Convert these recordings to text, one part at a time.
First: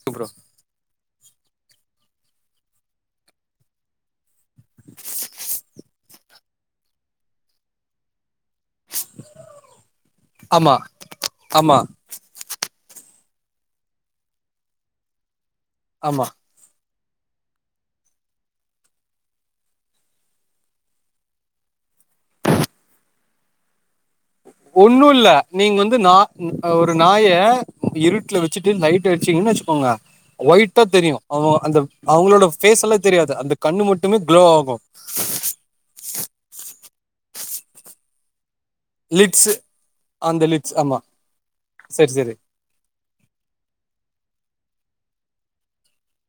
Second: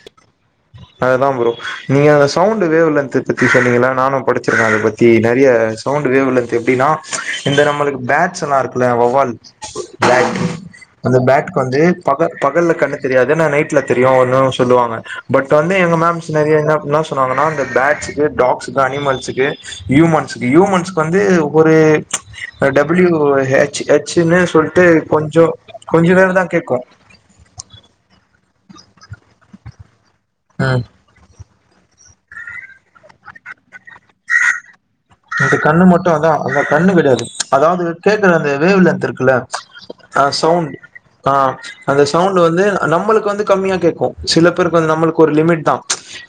சு ப்ரோ அதுதா ப்ரோ நீங்க அந்த சவுண்ட் வேவ் லென்த் பத்தி சொன்னீங்கள நானு படிச்சிருக்க அது பத்தி நெறிய சவுண்ட் வேவ்லென்த் எப்டின்னா இந்த நம்மளுக்கு பேட்ஸ் எல்லா இருக்குல்ல வவ்வால் பேட் ஆமா அந்த பேட்கு ஆமா வந்து பக பகல்ல கண்ணு தெரியாது ஆனா நைட்ல தெரியு ஒன்னு சொல்லுவாங்க பட் வந்து எங்க ஆமா மேம்ஸ் நெறைய என்ன சொல்ல சொன்னாங்கன்னா அந்த பேட்ச்சுக்கு டாக்ஸ்கு அனிமல்ஸ்கு ஹியூமன்ஸ்கு ஹியூமன்ஸ்க்கு வந்து ஒரு டபிள்யூ ஹெச் எச் ஒன்னு இல்ல நீங்க வந்து நா நேரந்தா கேக்கு ஒரு நாய இருட் இருட்ல வச்சுட்டு லைட்டு அடிச்சிங்கனு வச்சுக்கோங்க ம் ஒயிட்டா தெரியு அவ அந்த அவுங்களோட பேஸ்லா தெரியாது அந்த கண்ணு மட்டுமே குளோ ஆகு அதாவ்து கேக்குற அந்த வேவ் லென்த் இருக்குல்ல லிட்ஸ் அ அந்த சவுண்ட் லிட்ஸ் ஆமா ஆ அந்த சரி சரி சவுண்ட் வந்து நம்மளுக்கு வந்து கம்மியா கேக்கு சில பேருக் வந்து நம்மளுக்கு ஒரு லிமிட் தா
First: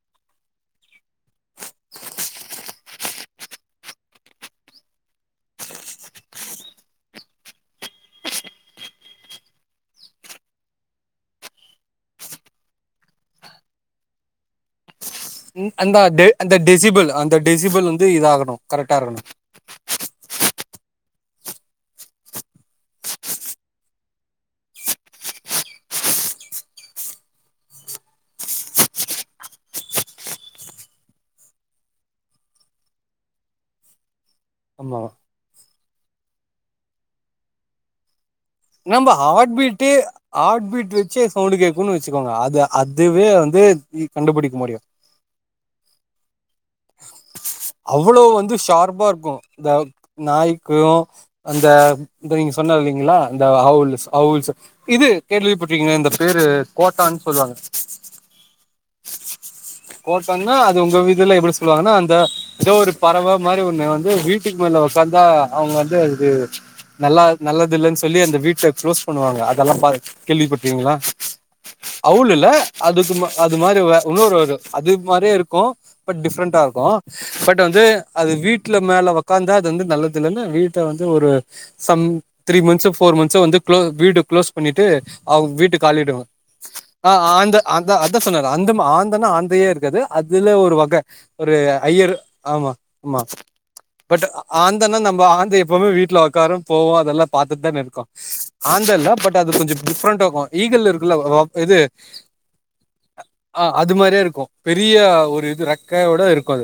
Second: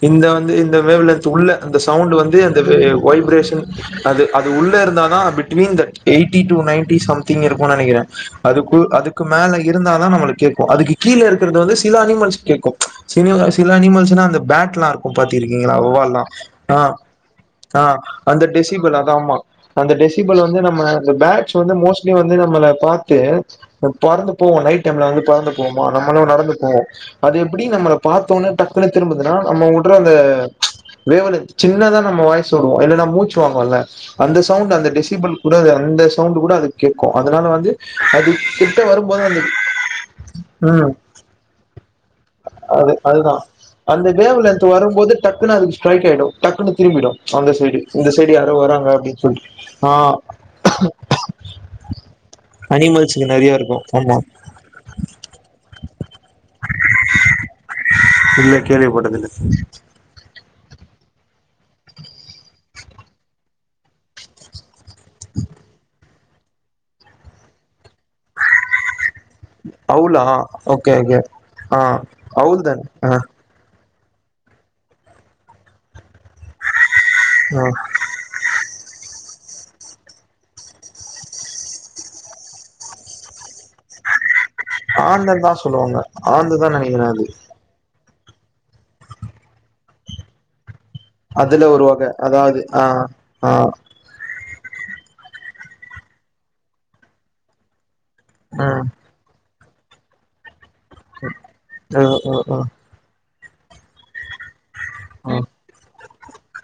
இந்த வந்து இந்த வேவ் லென்த் உள்ள இந்த சவுண்ட் வந்து அந்த வைப்ரேஷன் அது அது உள்ள இருந்தா தா between the eighty to ninety something இருக்கு நேனைக்கற அது கூ‌அதுக்கு மேல இருந்தா தா நம்பல கேக்கு அதுக்கு கீழ இருக்கிறது வந்து சில அனிமல்ஸ் கேக்கு சில சில சில அனிமல்ஸ்னா அந்த பேட் லா இருக்கு பாத்து இருக்கீங்களா அந்த வவ்வால்லா அந்த ஆ டெசிபிள் அந்த ஆ டெசிபிள் வந்து அந்த இதாகணு கரெக்டா டெசிபல் அத இருக்கணு ஆமா அந்த டெசிபல் வந்து நம்ம பேட்ஸ் வந்து மோஸ்ட்லி வந்து நம்மள பாத்து பறந்து போவு நைட் டைம்ல வந்து பறந்து போவுமா நம்மள நடந்து போவோ அது எப்டி நம்மள பாத்த உடனே டக்குனு திரும்புதுனா நம்ம உட்ர அந்த வேவ் லென்த் சின்னதா நம்ம வாய்சு விடுவோ இல்ல நம் மூச்சுவாங்குவோல அந்த சவுண்ட் அந்த ஆமா டெசிபல் கூட அந்த சவுண்ட் கூட அது கேட்கு அதனால வந்து அது கிட்ட நம்ம வரும்போது அந்த ஹார்ட்பீட்டு ஹார்ட் ம் பீட் வச்சே சவுண்ட் கேட்குனு வச்சுக்கோங்க அது அதுவே வந் அந்த வேவ் லென்த் வருபோது டக்குனு அதுக்கு ஸ்ட்ரைக் ஆய்டும் டக்குனு திரும்பிடு அந்த சைடு இந்த அவ்ளோ சைடு யாரோ வந்து வராங்க ஷார்பா அப்படின்னு இருக்கு சொல்லிட்டு அந்த ஆ நாய்க்கு அந்த த நீங்க சொன்ன னீங்ளா அனிமல்ஸுக்கு இந்த நெறைய இருக்கும் அவுல்ஸ் ஆமா அவுல்ஸ் இது கேள்விப்பட்டிருக்கிங்களா இந்த பேரு கோட்டான் சொல்லுவாங்க இல்ல கேள்விபட்டதுல்ல [unintelligible] அது உங்க இதுல எப்டி சொல்லுவாங்கனா அந்த ஏதோ ஒரு பறவ மாரி ஒன்னு வந்து வீட்டுக்கு மேல உக்காந்தா அவங்க வந்து அது நல்லா நல்லது இல்லன்னு சொல்லி அந்த வீட்ட குளோஸ் பண்ணுவாங்க அதெல்லா பா அவுலா ஓகே கேள்விப்பட்டீங்களா ஓகே ஆ அவுல் இல்ல தன் ஆ அதுக்கு அது மாரி வேற இன்னொரு ஒரு அது மாரியே இருக்கு பட் டிஃபிரண்ட் இருக்கு பட் ஆ வந்து அது வீ ட்ல மேல உக்காந்தா அது வந்து நல்லது இல்லன்னு வீட்ட வந்து ஒரு சம் த்ரீ மந்த்ஸ்சோ ஃபோர் மந்த்ஸ்சோ வந்து குளோ வீடு குளோஸ் பண்ணிட்டு ஆந்தன் அவுங் தான் வீட்ட சொல்லுவாங்க காலிடுவ ஆந்து தான் நெனைக்கிறே ஆ அது ஆந்த அதா அ த சொன்னார் அந்த ஆந்தனா ஆந்தையே இருக்காது அதுல ஒரு வக அதுல ஒரு வக அதாது ஆ ஆ ஆந்தனா நம்ம ஆந்த எப்பமே வீட்ல உக்காரு போவோ அதெல்லா பாத்துட் தான இருக்கோ ம் ஆந்த இல்ல பட் அது கொஞ்ச டிஃப்ரெண்டா இருக்கு ஈகல் இருக்குல வோ இது ஓ ஓ ஓ ஆ அது மாரியா இருக்கு பெரிய ஓ ஒரு ம் இது ரக்கயோட இருக்கு அது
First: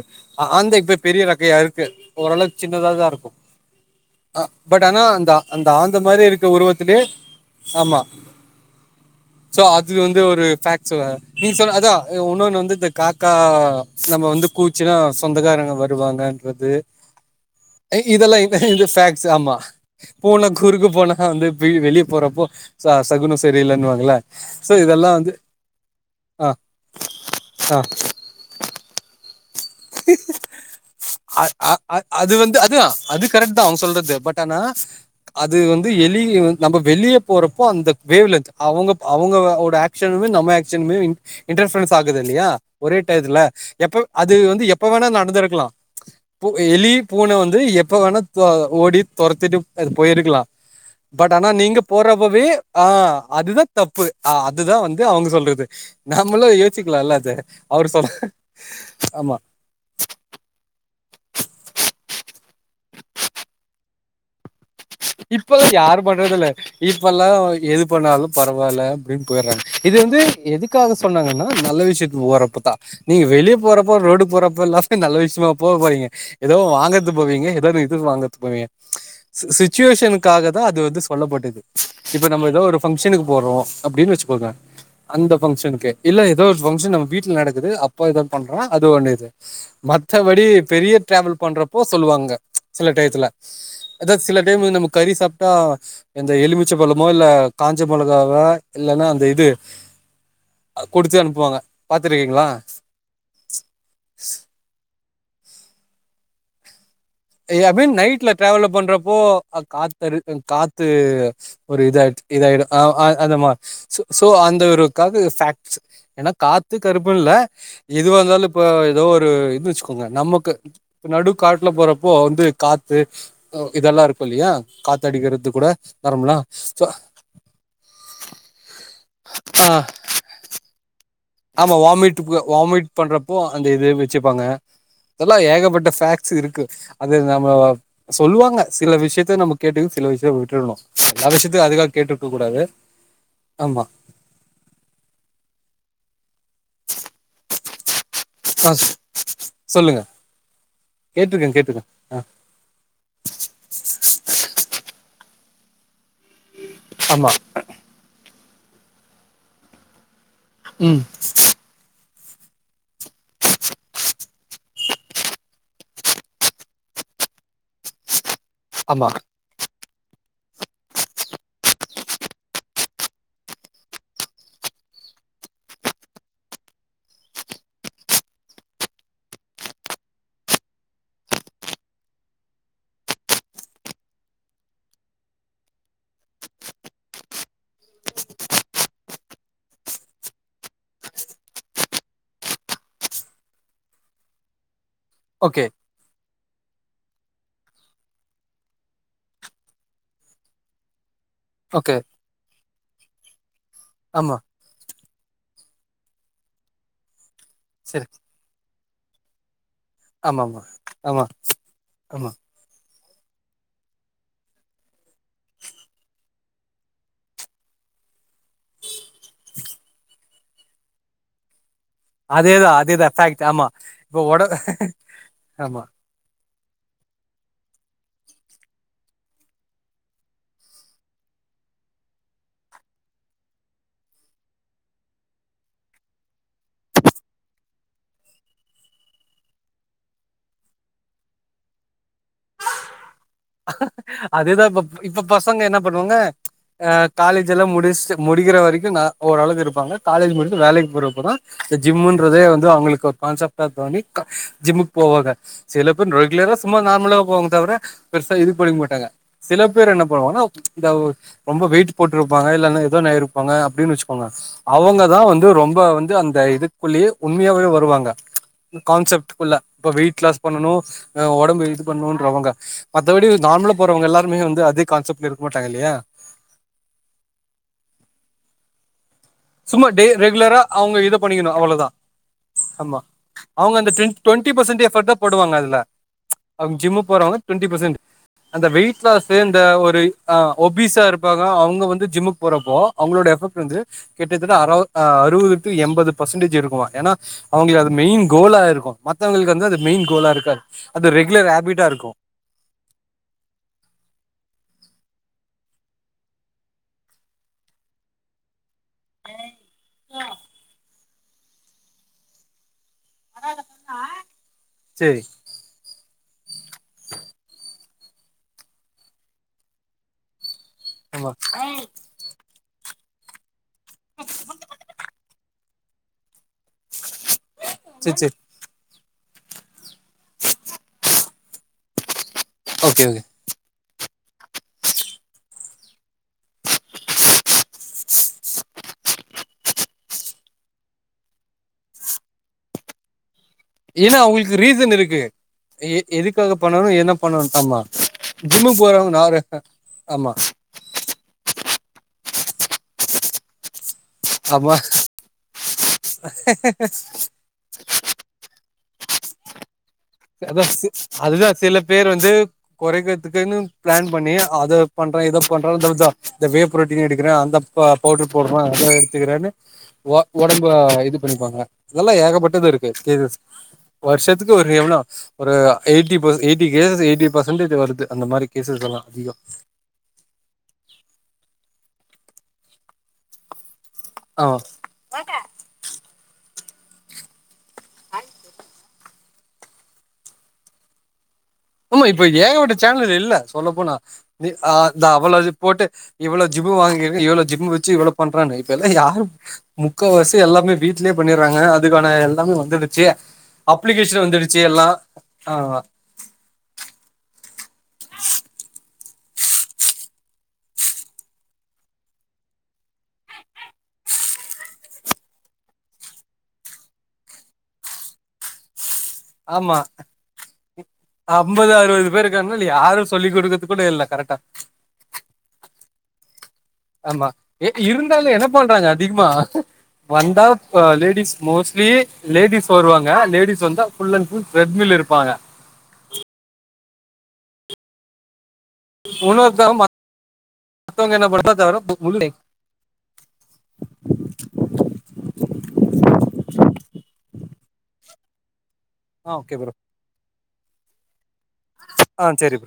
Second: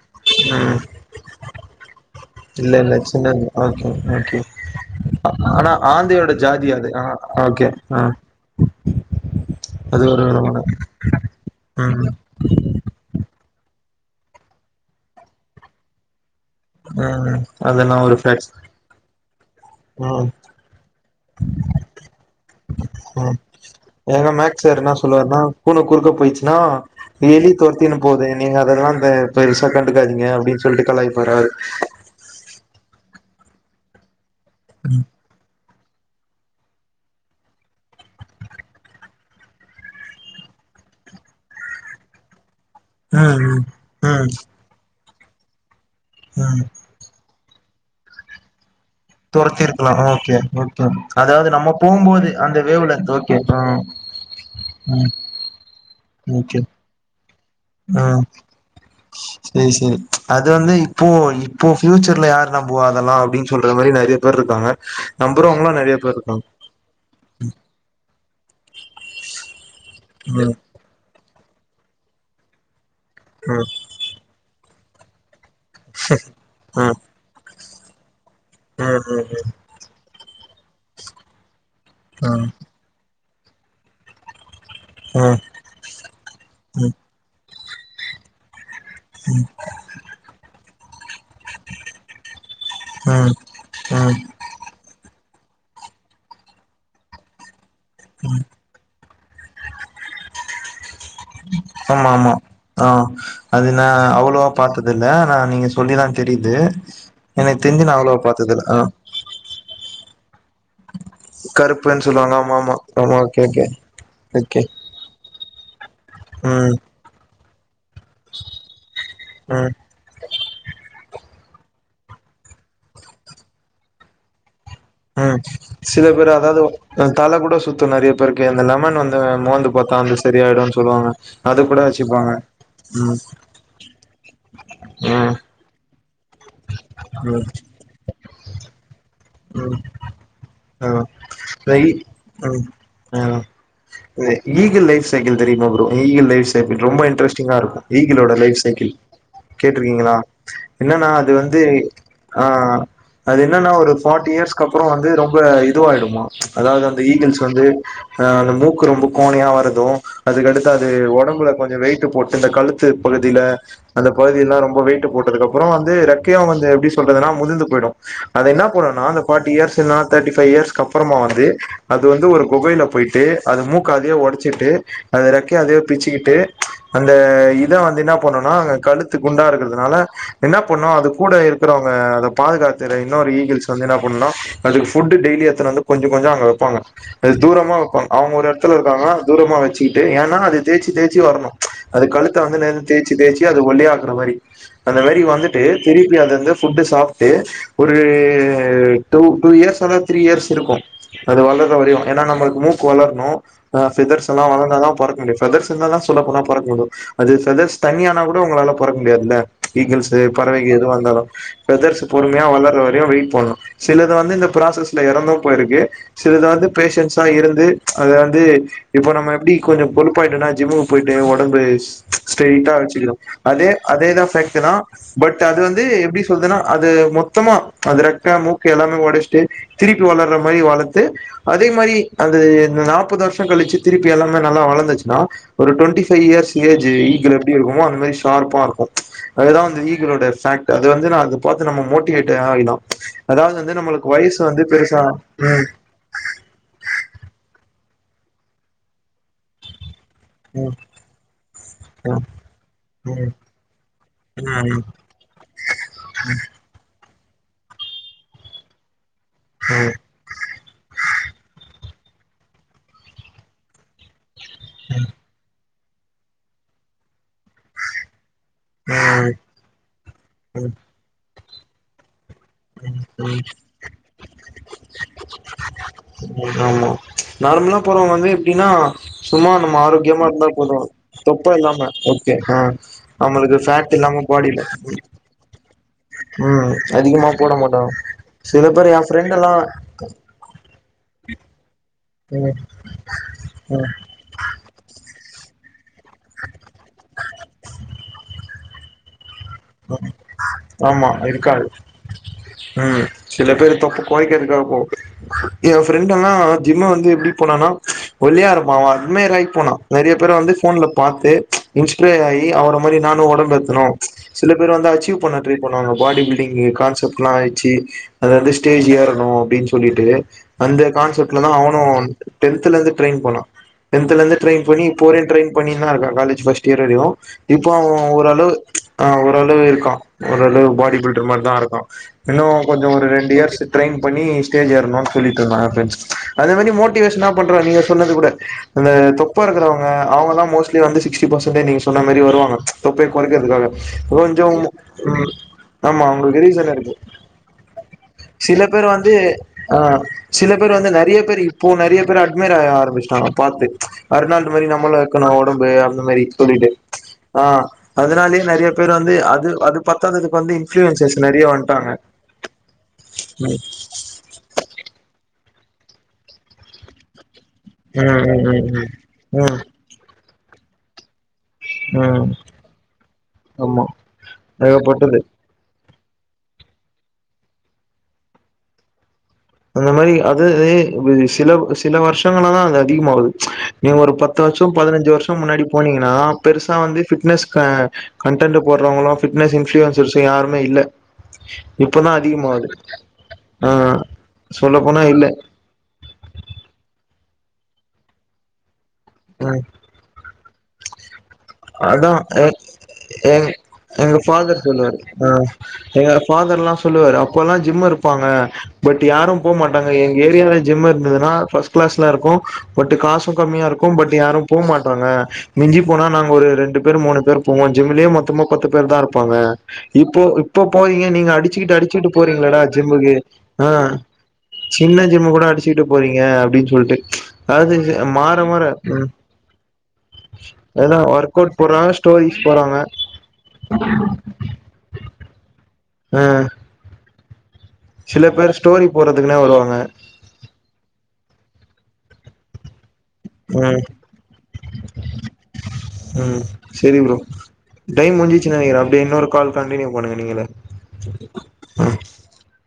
ஆந்த இப்ப பெரிய ரக்கயா இருக்கு ஓரளவுக்கு இல்ல சின்னதா இல்ல தா இருக்கு சின்னது ஓகே ஓகே ஆ பட் ஆனா ஆ அந்த அந்த ஆனா ஆந்த மாரியே ஆந்தையோட இருக்க ஜாதி அது உருவத்திலே ஆ ஓகே ஆமா [inaudible] சோ அது வந்து ஒரு ஃபாக்ஸுவ நீங்க சொன்ன அதா ம் உன்னொன்னு வந்து இந்த காக்கா நம்ம வந்து கூவுச்சுனா சொந்தக்காரங்க வருவாங்க அது ம் அதெல்லா ஒரு இதெல்லா ஃபேக்ட்ஸ் இது ஃபாக்ஸ் ஆமா ம் பூன குறுக்கு போன ஆவந்து வெ வெளியே போறப்போ ச ம் சகுன சரிய இல்லன்னுவாங்கள எங்க மேக்ஸ் சோ சார் என்ன இதெல்லா வந்து சொல்லுவாருன்னா பூன குறுக்க ஆ போயிச்சுன்னா எலி ஆ தொரத்தினு போவுதே நீங்க அதெல்லா அந்த அ அவரு அ அ அது வந்து அதா அதுக் கரெக்ட் தா அவங்க சொல்றது பட் ஆனா அத் அது வந்து எலி நம்ம வெளியே போறப்போ அந்த வேவ் லென்த் அவுங்க அவுங்க ஓட ஆக்ஷனுமே நம்ம ஆக்ஷனுமே இன்டர்ஃபரன்ஸ் ஆகுதுல்யா ஒரே டைதுல ம் எப்ப ம் ம் அது வந்து எப்ப வேணா நடந்திருக்கலா ம் எலி பூன வந் து எப்ப வேனா தோ ஓடி தோரத்திட்டு அது தொரத்திருக்கலா ஓகே போயிருக்கலா ஓகே பட் அதாவது ஆனா நம்ம நீங்க போம்போது போறப்பவே அந்த ஆ வேவ் லென்த் ஓகே ஆ அதுதா தப்பு அதுதா வந்து ம் அவுங்க சொல்றது நம்மளு ஓகே யோசிக்கலால அத அவரு ஆ சொல்ல ஆமா சேரி சேரி அது வந்து இப்போ இப்போ ஃபியூச்சர்ல யாரு நம்புவா அதெல்லாம் அப்பிடின்னு சொல்ற மாதிரி நெறைய பேர் இருக்காங்க இப்பல்லாம் நம்புறவங்களு நெறைய யாரு பேர் பண்றது இருக்காங்க இல்ல இப்பல்லாம் எது பண்ணாலும் பரவால்ல அப்பிடின்னு போயிடுறாங்க இது வந்து ம் எதுக்காக சொன்னாங்கன்னா நல்ல விஷயத்து ஓறப்பதான் நீங்க வெளியே ம் போறப்போ ரோடு போறப்போ எல்லாமே நல்ல விஷயமா போப் போறீங்க ஏதோ வாங்கர்துக் போவீங்க ஏதோ ஒர் இது வாங்க உம் உம் உம் ஃபங்ஷனுக்காகத்தா அது வந்து சொல்லப்பட்டது இப்ப ம் நம்ம ம் ஏதோ ஒரு ஃபங்ஷனுக்குப் போறோ அப்பிடின்னு வச்சுக்கோங்க அந்த ம் ஃபங்க்ஷனுக்கே இல்ல ஏதோ ஒரு ஃபங்க்ஷன் ம் நம்ம வீட்டு்ல நடக்குது அப்ப ஏதோ பண்றோ அது ஒன் இது மத்தபடி பெரிய டிராவல் பண்றப்போ சொல்லுவாங்க சில டயத்துல ம் ம் அதாவது சிலர் கறி சாப்ட்டா இந்த எலுமிச்ச பழமோ இல்ல காஞ்ச மொளகாவ இல்லன்னா அந்த இது குடுத்து அனுப்புவாங்க ஆமா ஆமா பாத்துருக்கீங்களா ஆ அது நா அவ்வளோவா பாத்தது இல்ல நா நீங்க சொல்லிதா தெரியுது ஏ எனக்கு தெரிஞ்சு அபின் நா அவ்வளவா நைட்ல பாத்ததில்ல டிராவல ஆ பண்றப்போ காத்தரு காத் த்து ஒரு இத கருப்புன்னு சொல்லுவாங்க ஆமா இதாய்டு ஆமா அ அ ஆமா அந்த ஓகே மார் ஓகே சோ ஓகே அந்த ஒருக்காக ஃபாக்ட் ஏன்னா ம் காத்து கருப்புன்னு இல்ல எதுவா இருந்தாலு இப்ப ஏதோ ஒரு இது ம் வச்சுக்கோங்க நமக்கு இப்ப நடு காட்டுல போறப் போ வந்து காத்து இதெல்லா இருக்கு இல்லையா உம் காத்தடிக்கிறது கூட சில பேரு நார்மலா அதாவது சோ தல கூட சுத்து நெறைய பேருக்கு இந்த லெமன் வந்து ஆ மோந்து பாத் தா வந்து சரியாயிடும்னு சொல்லுவாங்க அது ஆமா கூட வாமிட் வச்சுப்பாங்க வாமிட் ம் பண்றப்போ அந்த இது வச்சிப்பாங்க ம் அதெல்லா ஏகப்பட்ட ஃபாக்ட் சு இருக்கு அது ம் நம்ம சொல்லுவாங்க சில விஷயத் த நம்ம ம் கேட்டு சில விஷய விட்டுரணு ஆ எல்லா விஷயத்தயு வை அதுக்காக கேட்டுட்ருக்கக் கூடாது ம் ஆமா அத ஈகில் லைஃப் சைக்கிள் தெரியுமா ப்ரோ ஈகிள் லைஃப் சைக்கிள் ரொம்ப இன்ட்ரெஸ்டிங்கா இருக்கு ஈகிலோடா லைஃப் ஆ சைக்கிள் சொ- சொல்லுங்க கேட்டிருக்கீங்களா என்னன்னா அது கேட்டிருக்கே வந்து கேட்டிருக்கே ஆ அது என்னன்னா ஒரு டுவென்டி இயர்ஸ்க்கு அப்புறம் வந்து ரொம்ப இதுவாயிடுமா அதாவது அந்த ஆமா ஈகிள்ஸ் வந்து அ அந்த மூக் முக்கு ரொம்ப கோனையா வரது அதுக்கடுத்து அது ம் ஒடம்புல கொஞ்ச வெயிட்டு போட் இந்த கழுத்துப் பகுதியில அந்த பகுதியெல்லா ரொம்ப வெயிட்டு போட்டதுக்கு அப்புற வந்து ரெக்கயு வந்து எப்பிடி சொல்றதுன்னா உதுந்து போயிடு அது என்னா பண்ணுன்னா ஆமா அந்த ஃபார்ட்டியர்ஸ் இல்னா தேர்ட்டி ஃபைவ் இயர்ஸ் க்கப்புறமா வந்து அது வந்து ஒரு கொகையில போயிட்டு அது மூக்க அதே ஒடச்சிட்டு அத ரெக்கைய அதே பிச்சுக்கிட்டு அந்த இத வந்து என்ன பண்ணுன்னா கழுத்து குண்டா இருக்கிறதுனால என்ன பண் ணு அது கூட இருக்கிறவங்க அதப் பாதுகாத்து இன்னொரு ஈகிள்ஸ் வந்து என்ன பண்ணுன்னா அதுக்கு ஃபுட் டெய்லி எடுத்துனு வந்து கொஞ்ச கொஞ்ச அங்க வைப்பாங்க அது தூரமா வப்பங்க அவங்க ஒரு எடத்து துல இருக்காங்க தூரமா வச்சிக்கிட்டு ஏன்னா அது தேய்ச்சி தேச்சி வரணு அது கழுத்த வந்து இந்த தேய்ச்சி தேய்ச்சி அது ஒல்லியா ஆக்குற மாரி அந்த மாதிரி வந்துட்டு ஓகே திருப்பி அது வந்து ஃபுட்டு சாப்பிட்டு ஒரு ரு டூ டூ இயர்ஸ் வர த்ரீ இயர்ஸ் இருக்கு அது வளர்ற ஓகே வரையு ஏன்னா நம்மளுக்கு மூக்கு வளரணு ஃபெதர்ஸ் ஆமா எல்லா வளர்ந்தா தா பறக்க முடியும் ஃபெதர்ஸ் இருந்தா தா சொல்லப் போனா பறக்க முடியு அது ஃபெதர்ஸ் சரி தனியானா கூட உங்களால பறக்க முடியாதுல்ல ஈகிள்ஸு ஆமா ஆமா பறவைக எதுவா இருந்தாலு ஆமா ஃபெதர்ஸு ஆமா பொறுமையா வளர்ற வரையு வெயிட் பண்ணு சிலது வந்து இந்த ப்ராசஸ்ல இறந்து போயிருக்கு சிலது வந்து பேஷன்ஸா இருந்து அத வந் து இப்ப நம்ம எப்பிடி கொஞ்ச கொழுப் ஆய்ட்டோன்னா ஜிம்முக்கு போயிட்டு ஒடம்பு அதேதா ஸ்ட்ரெய்ட்டா அதேதா வச்சுக்கிறோ ஃபேக்ட் ஆமா அதே இப்ப அதேதா ஒட ஃபேக்ட் தா பட் அது ஆமா வந்து எப்பிடி சொல்துன்னா அது மொத்தமா அது ரெக் க்க மூக்கு எல்லாமே ஒடைச்சிட்டு திருப்பி வளர்ற மாரி வளர்த்து அதே மாரி அது நாப்பது வருஷம் கழிச்சு திருப்பி எல்லாமே நல்ல வளர்ந்துச்சுனா ஒரு twenty five years age eagle எப்பிடி இருக்குமோ அந்த மாரி ஷார்ப்பா இருக்கு அதுதா வந்து ஈகிளோட ஃபாக்ட்டு அது வந்து நா அதப் பார்த்து நம்ம மோட்டிவேட் ஆகினு அதேதா இப்ப பெருசா இப்ப பசங்க என்ன பண்ணுவாங்க ஆ காலேஜ் எல்லா முடிச் சு முடிகிற வரைக்கு தா ஓரளவு இருப்பாங்க காலேஜ் முடிச்சி ம் ம் வேலைக்கு போறப்ப தா ம் ஜிம்ன்றதே வந்து அவங்களுக்கு ம் ம் ஒரு ம் கான்செப் டா தோணி ஜிம்முக்கு போவாங்க சில பேர் ரெகுலர சும்மா நார்மலா போவாங்க தவிர பெருசா இது பண்ணிக்க மாட்டாங்க சில பேர் என்ன பண்ணுவாங்க ரொம்ப வெயிட் போட்டுருப்பாங்க இல்லனு ஏதோனு இருப்பாங்க அப்டின்னு வச்சுக்கோங்க அவங்க தா வந்து ரொம் ம்ப வந்து அந்த இதுக்குள்ளேயே உண்மையாவே வருவாங்க கான்செப்ட்டுக்குள்ள இப்ப வெயிட் லாஸ் ம் ம் பண்ணனு ஒடம்பு இது பண்ணணும்ன்றவங்க ம் மத்தப்படி ம் நார்மலா போறவங்க எல்லாருமே வந்து அதே கான்செப்ட்ல இருக்க மாட்டாங்க இல்லையா ஆமா நார்மலா போறவங்க வந்து எப்டின்னா சும்மா நம்ம டே ஆரோக்கியமா இருந்தா ரெகுலரா போது அவங்க இத தொப்பா பண்ணிக்கணு அவ்ளோதா இல்லாம ஓக்கே ஆ நம்மளுக்கு ஃபேட் இல்லாம டுவென்டி பெர்சன்ட் பாடில ஃஎபோர்ட் தா போடுவாங்க அதுல ம்ச் ம் அவங்க ஜிம் அதிகமா போறவாங்க போட டுவென்டி மாட்டாங்க பெர்சன்ட் சில அந்த பேர் வெயிட் என் லாஸ் ஃப்ரெண்ட் எல்லா இந்த ஒரு ஆ ஒபிஸா இருப்பாங்க அவங்க வந்து ஜிம்முக்கு ம் போறப்போ அவங்களுடை எப்பேக்ட் வந்து ம் கிட்டத்தட்ட அறவ் அறுவதுக்கு எம்பது பெர்சன்டேஜ் இருக்கு ஏன்னா அவங்களது மெயின் கோலா இருக்கு அடுத்தவங்களுக்கு வந்து அது மெயின் கோலா இருக்காது ஆமா அது ரெகுலர் இருக்காது ஹாபிட்டா இருக்கு ம் சில பேரு தொப்ப கொறைக்கறத்துக்காக போ என் ஃப்ரெண்டு எல்லா ஜிம்ம வந்து எப்பிடி போனனா ஒல்லீயா இரு பா அவ அட்மயர் ஆகி போனா நெறைய பேர் வந்து போன்ல பாத்து இன்ஸ்பையர் ஆகி அவர அதே மாரி நானு ஒடம்பு ஏத்தனு சில பேரு வந்து சரி அச்சீவ் பண்ண டிரை பண்ணுவாங்க பாடிபி டிங்கு கான்சப்ட் எல்லா வெச்சி அத வந்து ஸ்டேஜ் ஏரனு அப்பிடின்னு சொல்லிட்டு அந்த ஆமா கான்செப்ட்ல தா அவனு டென்த்துல இருந்து ட்ரைன் போனா டென்த்துல இருந்து ட்ரெயின் பண்ணி இப்பவரையும் ட்ரெயின் பண்ணின்னு தா இருக்கா காலேஜ் ஃபர்ஸ்ட் இயர் வரையு இப்போ அவ சரி சரி ஓரளவு ம்ச் ஆ ஓரளவு இருக்கா ஓரளவு பாடி பில்டர் மாரிதா இருக்கா இன்னு கொஞ்சு ஒரு ஓகே ஓகே ரெண்டு இயர்ஸு ட்ரைன் பண்ணி ஸ்டேஜ் ஏறணுனு சொல்லிட்டு இருந்தா ஃபிரண்ட்ஸ் அதமாரி மோட்டிவேஷனா பண்றா நீங்க சொன்னது கூட அந்த தொப்பை இருக்கிறவங்க அவங்கல்லா மோஸ்ட்லி வந்து சிக்ஸ்டி பர்சென்டேஜ் நீங்க சொன்ன மேரி வருவாங்க ம்ச் தொப்பைய கொறைக்கிறதுக்காக ஏன்னா கொஞ்சு அவங்களுக்கு ரீசன் நம்ம இருக்கு எ ஆமா அவங்களுக்கு எதுக்காக ரீஸன் பண்ணணு இருக்கு என்ன பண்ணணு ஆமா சில ஜிம்முக்கு பேர் வந்து போறவங்க நாரு ஆ ஆமா சில பேர் வந்து நெறைய பேர் இப்போ நெறைய பேர் அட்மயர் ஆக ஆரம்பிச்சிட்டாங்க பாத்து மச் அர்னால்டு மாரி ஆமா நம்மளு இருக்கணு ஒடம்பு அந்த மாரி சொல்லிட்டு ம்ச் ஆ அதனாலேயே சில பேர் வந்து அது அது வந்து அதா இன்ஃப்ளூயன்சஸ் நெறைய அதுதா சில வந்ட்டாங்க பேர் வந்து கொறைக்கிறத்துக்குன்னு ம் பிளான் பண்ணி அத பண்றே இத பண்றாங்கன்னு தெரிஞ்சா இந்த வே புரோட்டின் எடுக்கிறே அந்த பா ம் பவுடர் போடுறே ம் அத ம் எடுத்துக்கிறனு ம் ஒ ஒடம்ப இது பண்ணிப்பாங்க இதெல்லா ம் ம் ஏகப்பட்டது இருக்கு இது ஆமா வருஷத்துக்கு ஒரு எவ்ளோ ஏகப்பட்டது ஒரு eighty per eighty cases eighty percentage வருது அந்த மாரி கேசஸ் எல்லா ஐயையோ அந்த மாரி அதாவது இப்டி சில சில வருஷங்களாதா அது அதிகமாகுது ம்ச் நீங்க ஒரு பத்து ஆமா வருஷோ பதினஞ்சு வருஷோ முன்னாடி போனீங்கன்னா பெருசா வந்து ஃபிட்னஸ் ஆ கண்டென்ட் போடுறவங்களு ஃபிட்னஸ் இன்ஃப்ளூன்ஸ்ர்ஸ் யாருமே இல்ல ஆமா இப்பதா இப்ப அதிகமாவுது ஏகப்பட்ட சேனல் இல்ல ஆ சொல்லப்போனா ஆ சொல்ல போனா இந்த இல்ல அவ்வளது போட்டு இவ்வளோ ஜிம் வாங்கிறக்கே இவ்வளோ ஜிம் வச்சு இவ்ளோ பண்றான்னுங்க இப்பல்லா யாரு ஆ முக்காவாசி எல்லாமே வீட்லயே பண்ணிறாங்க அதா அதுக்கான எ எல்லாமே வந்துடுச்சு எங் எங்க அப்ளிகேஷன் வந்துடுச்சு ஃபாதர் எல்லா சொல்லுவாரு ஆ எங்க ஃபாதர் எல்லா சொல்லுவாரு அப்பல்லா ஜிம் இருப்பாங்க பட் யாரும் போ மாட்டாங்க எங்க ஏரியால ஜிம் இருந்ததுனா பஸ்ட் கிளாஸ்ல இருக்கு பட் காசு கம்மியா இருக்கு பட் யாரு போ மாட்டங்க மிஞ்சி போனா நாங்க ஒரு ரெண்டு பேர் மூணு பேர் போவோ ஜிம்லயே மொத்தமா பத்து பேர் தா இரு இருப்பாங்க ஆமா இப்போ இப்போ போறீங்க நீங்க ஐம்பது அடிச்சீட்டு அறுபது அடிச்சீட்டு பேர் போறீங்களடா இருக்காங்கனால யாரும் ஜிம்முக்கு சொல்லி் ஆ குடுக்கறது கூட இல்ல கரெக்டா சின்ன ஜிம் கூட அடிச்சியீட்டு போறீங்க அப்படின்னு சொல்லிட்டு ம்ச் அதாவது மாற மாற ம் ஜிம்மா வந்தா ஆ அதா லேடிஸ் ஒர்க் அவுட் மோஸ்ட்லி போறாங்க ஸ்டோரிஸ் லேடிஸ் போறாங்க வருவாங்க லேடிஸ் வந்தா full and full treadmill இருப்பாங்க ஆ சில பேரு ஊன தா மத் மத்தவங்க என்ன பண்ரவங்க தவிர புல் ம் ம் சரி ப்ரோ டைம் முஞ்சிச்சு நெனக்கிறே அப்படியே இன்னொரு ஆ கால் ஓகே கண்டினியூ பண்ணுங்க நீங்க ம்ச் ஆ செரி